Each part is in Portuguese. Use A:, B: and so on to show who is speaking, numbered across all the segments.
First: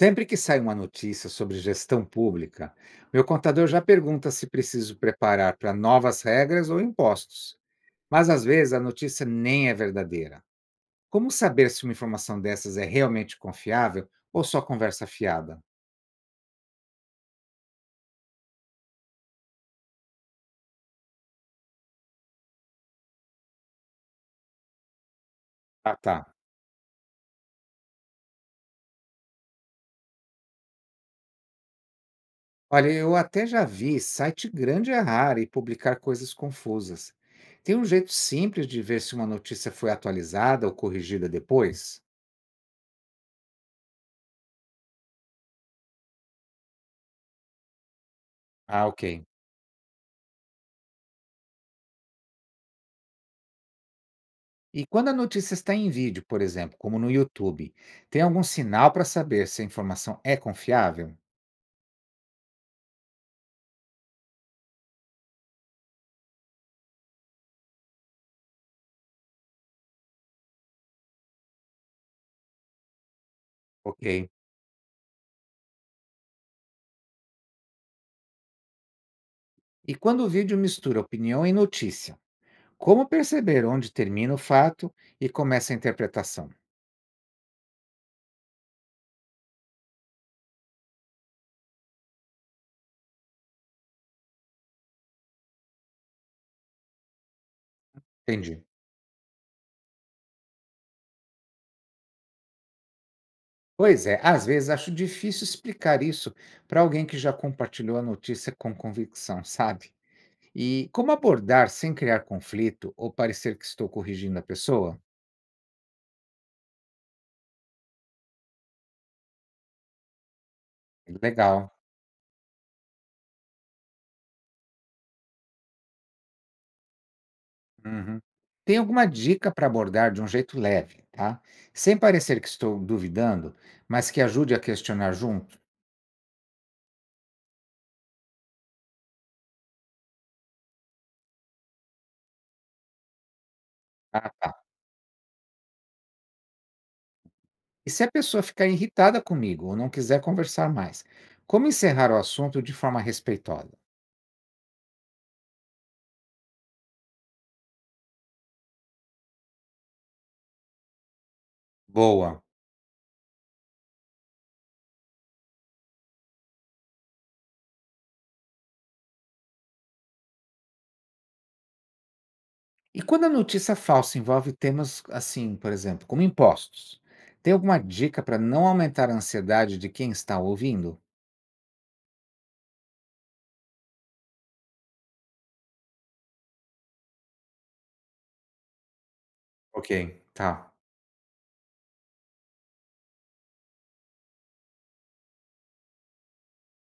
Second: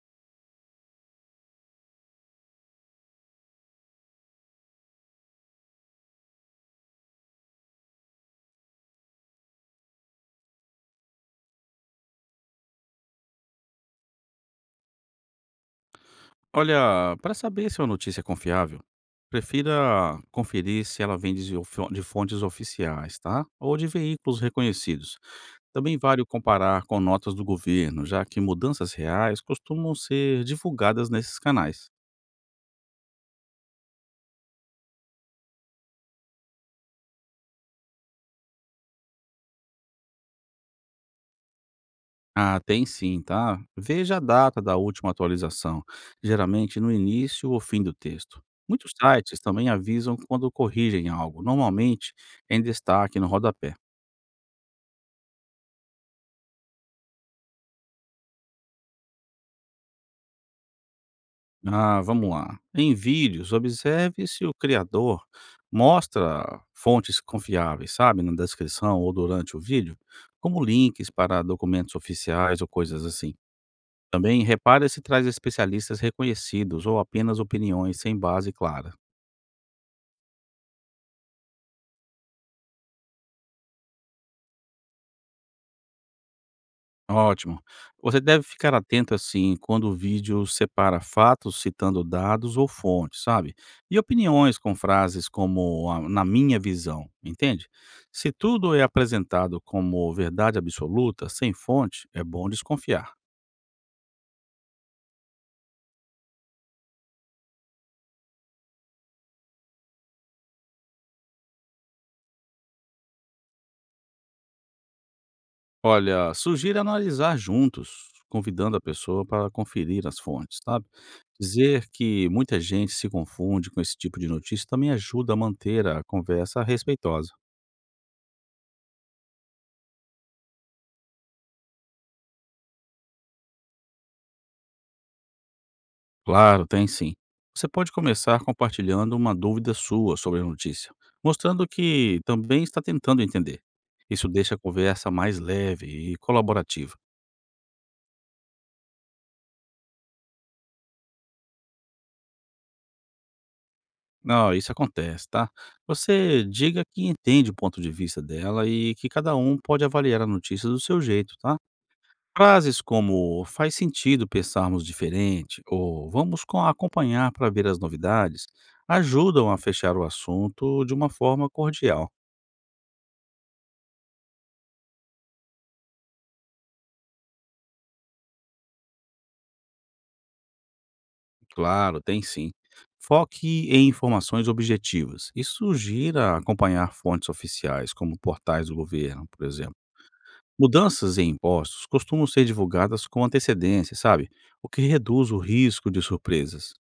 A: Sempre que sai uma notícia sobre gestão pública, meu contador já pergunta se preciso preparar para novas regras ou impostos. Mas às vezes a notícia nem é verdadeira. Como saber se uma informação dessas é realmente confiável ou só conversa fiada?
B: Olha, para saber se uma notícia é confiável, prefira conferir se ela vem de fontes oficiais, tá? Ou de veículos reconhecidos.
A: Ah,
B: Também
A: tá.
B: vale comparar com notas do governo, já que mudanças reais costumam ser divulgadas nesses canais.
A: Olha, eu até já vi site grande errar e publicar coisas confusas. Tem um jeito simples de ver se uma notícia foi atualizada ou corrigida depois?
B: Ah, tem sim, tá? Veja a data da última atualização, geralmente no início ou fim do texto.
A: Ah,
B: Muitos
A: ok.
B: sites também avisam quando corrigem algo, normalmente em destaque no rodapé.
A: E quando a notícia está em vídeo, por exemplo, como no YouTube, tem algum sinal para saber se a informação é confiável?
B: Ah, vamos lá. Em vídeos, observe se o criador mostra fontes confiáveis, sabe, na descrição ou durante o vídeo, como links para documentos oficiais ou coisas assim.
A: Ok.
B: Também repare se traz especialistas reconhecidos ou apenas opiniões sem base clara.
A: E quando o vídeo mistura opinião e notícia, como perceber onde termina o fato e começa a interpretação?
B: Ótimo. Você deve ficar atento, assim, quando o vídeo separa fatos citando dados ou fontes, sabe? E opiniões com frases como na minha visão, entende? Se
A: Entendi.
B: tudo é apresentado como verdade absoluta, sem fonte, é bom desconfiar.
A: Pois é, às vezes acho difícil explicar isso para alguém que já compartilhou a notícia com convicção, sabe? E como abordar sem criar conflito ou parecer que estou corrigindo a pessoa?
B: Olha, sugiro analisar juntos, convidando a pessoa para conferir as fontes, sabe?
A: Legal.
B: Dizer que muita gente se confunde com esse tipo de notícia também ajuda a manter a conversa respeitosa.
A: Uhum. Tem alguma dica para abordar de um jeito leve, tá? Sem parecer que estou duvidando, mas que ajude a questionar junto,
B: Claro, tem sim. Você pode começar compartilhando uma dúvida sua sobre a notícia, mostrando que também está tentando entender. Isso
A: tá?
B: deixa a conversa mais leve e colaborativa.
A: E se a pessoa ficar irritada comigo ou não quiser conversar mais, como encerrar o assunto de forma respeitosa?
B: Não, isso acontece, tá? Você diga que entende o ponto de vista dela e que cada um pode avaliar a notícia do seu jeito, tá?
A: Boa.
B: Frases como faz sentido pensarmos diferente ou acompanhar para ver as novidades ajudam a fechar o assunto de uma forma cordial.
A: E quando a notícia falsa envolve temas assim, por exemplo, como impostos, tem alguma dica para não aumentar a ansiedade de quem está ouvindo?
B: Claro, tem sim. Foque em informações objetivas e sugira acompanhar fontes oficiais, como portais do governo, por exemplo.
A: Ok. Tá.
B: Mudanças em impostos costumam ser divulgadas com antecedência, sabe? O que reduz o risco de surpresas.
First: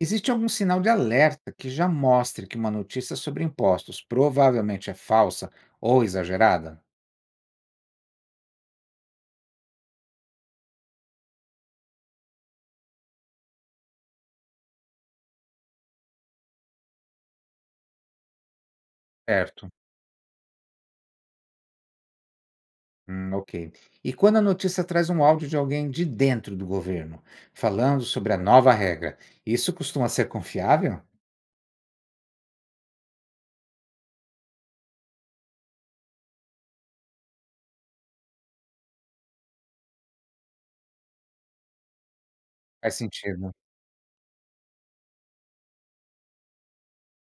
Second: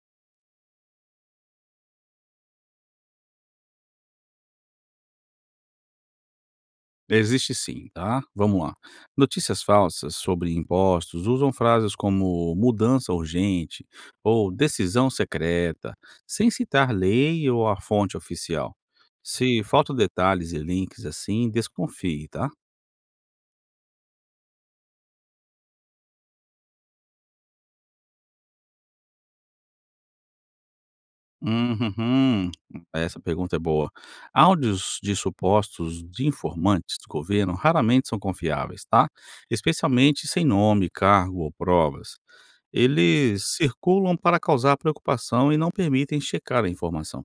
A: Existe algum sinal de alerta que já mostre que uma notícia sobre impostos provavelmente é falsa ou exagerada?
B: Existe sim, tá? Vamos lá. Notícias falsas sobre impostos usam frases como mudança urgente ou decisão secreta, sem citar lei ou a fonte oficial. Se
A: Certo.
B: faltam detalhes e links assim, desconfie, tá?
A: Ok. E quando a notícia traz um áudio de alguém de dentro do governo, falando sobre a nova regra, isso costuma ser confiável?
B: Uhum. Essa pergunta é boa. Áudios de supostos de informantes do governo raramente são confiáveis, tá? Especialmente sem nome, cargo ou provas.
A: Faz sentido.
B: Eles circulam para causar preocupação e não permitem checar a informação.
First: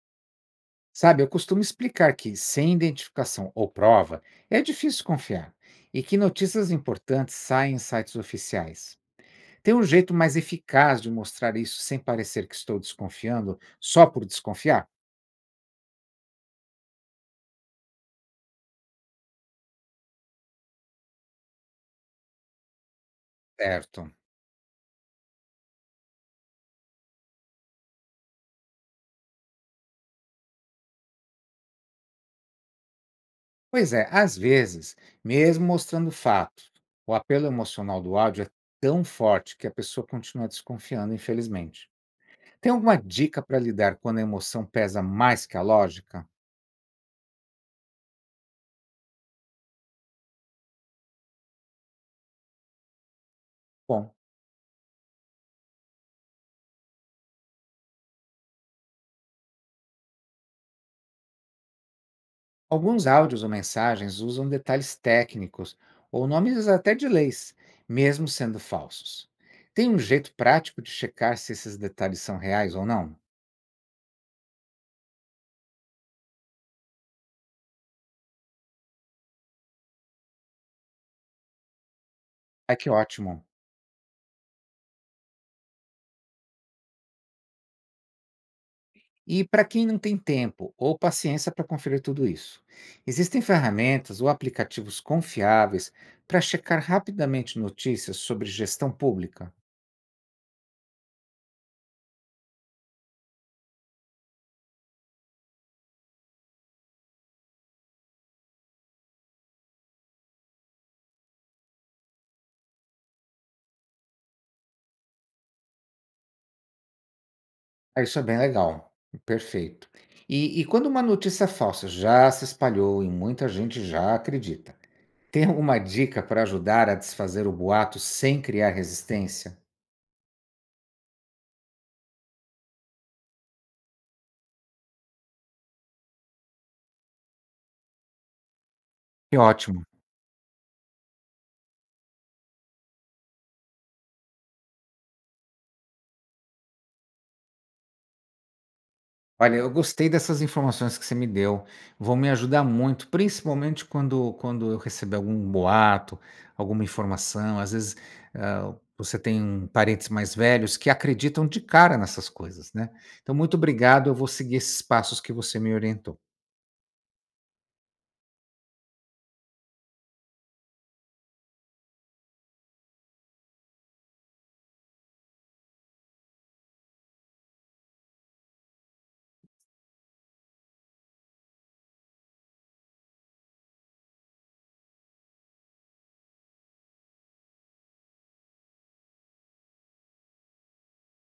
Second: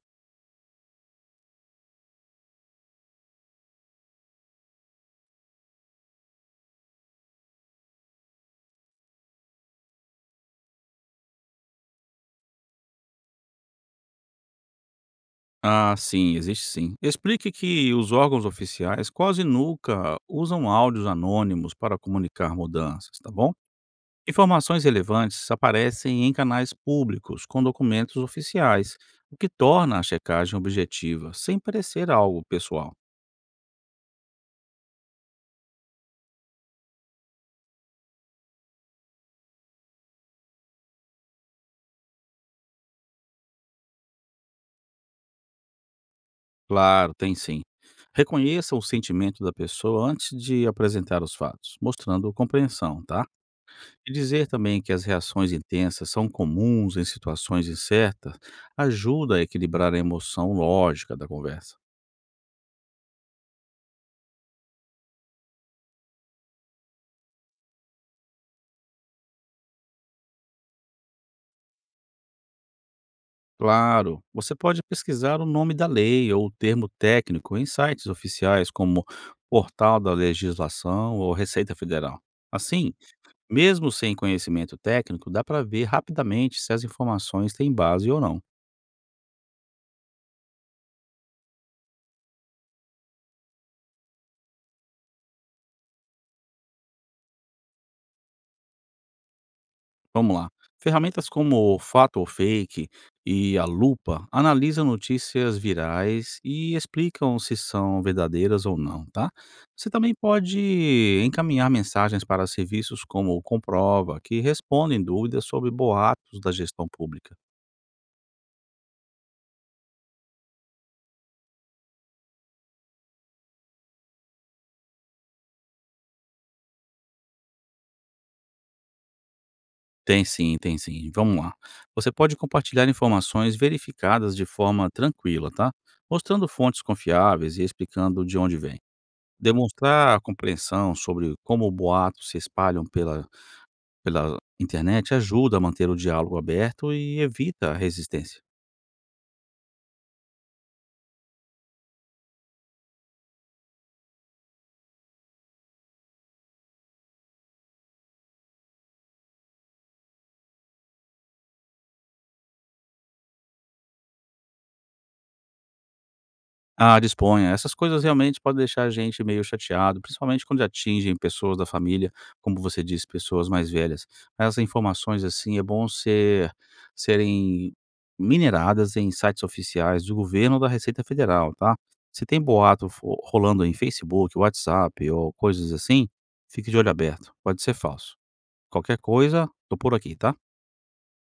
A: Sabe, eu costumo explicar que, sem identificação ou prova, é difícil confiar e que notícias importantes saem em sites oficiais. Tem um jeito mais eficaz de mostrar isso sem parecer que estou desconfiando só por desconfiar?
B: Ah, sim, existe sim. Explique que os órgãos oficiais quase nunca usam áudios anônimos para comunicar mudanças, tá bom?
A: Certo.
B: Informações relevantes aparecem em canais públicos com documentos oficiais, o que torna a checagem objetiva, sem parecer algo pessoal.
A: Pois é, às vezes, mesmo mostrando fatos, o apelo emocional do áudio é tão forte que a pessoa continua desconfiando, infelizmente. Tem alguma dica para lidar quando a emoção pesa mais que a lógica?
B: Claro, tem sim. Reconheça o sentimento da pessoa antes de apresentar os fatos, mostrando compreensão, tá?
A: Bom,
B: E dizer também que as reações intensas são comuns em situações incertas ajuda a equilibrar a emoção lógica da conversa.
A: alguns áudios ou mensagens usam detalhes técnicos ou nomes até de leis, mesmo sendo falsos. Tem um jeito prático de checar se esses detalhes são reais ou não?
B: Claro, você pode pesquisar o nome da lei ou o termo técnico em sites oficiais como Portal da Legislação ou Receita Federal.
A: Ai, que
B: Assim,
A: ótimo.
B: mesmo sem conhecimento técnico, dá para ver rapidamente se as informações têm base ou não.
A: E para quem não tem tempo ou paciência para conferir tudo isso, existem ferramentas ou aplicativos confiáveis para checar rapidamente notícias sobre gestão pública?
B: Vamos lá. Ferramentas como o Fato ou Fake e a Lupa analisam notícias virais e explicam se são verdadeiras ou não, tá? Você também pode encaminhar mensagens para serviços como o Comprova, que respondem dúvidas sobre boatos da gestão pública.
A: Ah, isso é bem legal. Perfeito. E quando uma notícia falsa já se espalhou e muita gente já acredita, tem alguma dica para ajudar a desfazer o boato sem criar resistência?
B: Tem sim, tem sim. Vamos lá. Você pode compartilhar informações verificadas de forma tranquila, tá? Mostrando fontes confiáveis e explicando de onde vem.
A: Que ótimo.
B: Demonstrar compreensão sobre como boatos se espalham pela internet ajuda a manter o diálogo aberto e evita a resistência.
A: Olha, eu gostei dessas informações que você me deu. Vão me ajudar muito, principalmente quando eu receber algum boato, alguma informação. Às vezes, você tem parentes mais velhos que acreditam de cara nessas coisas, né? Então, muito obrigado. Eu vou seguir esses passos que você me orientou.
B: Ah, disponha. Essas coisas realmente podem deixar a gente meio chateado, principalmente quando atingem pessoas da família, como você disse, pessoas mais velhas. Essas informações, assim, é bom ser, serem mineradas em sites oficiais do governo ou da Receita Federal, tá? Se tem rolando em Facebook, WhatsApp ou coisas assim, fique de olho aberto. Pode ser falso. Qualquer coisa, tô por aqui, tá?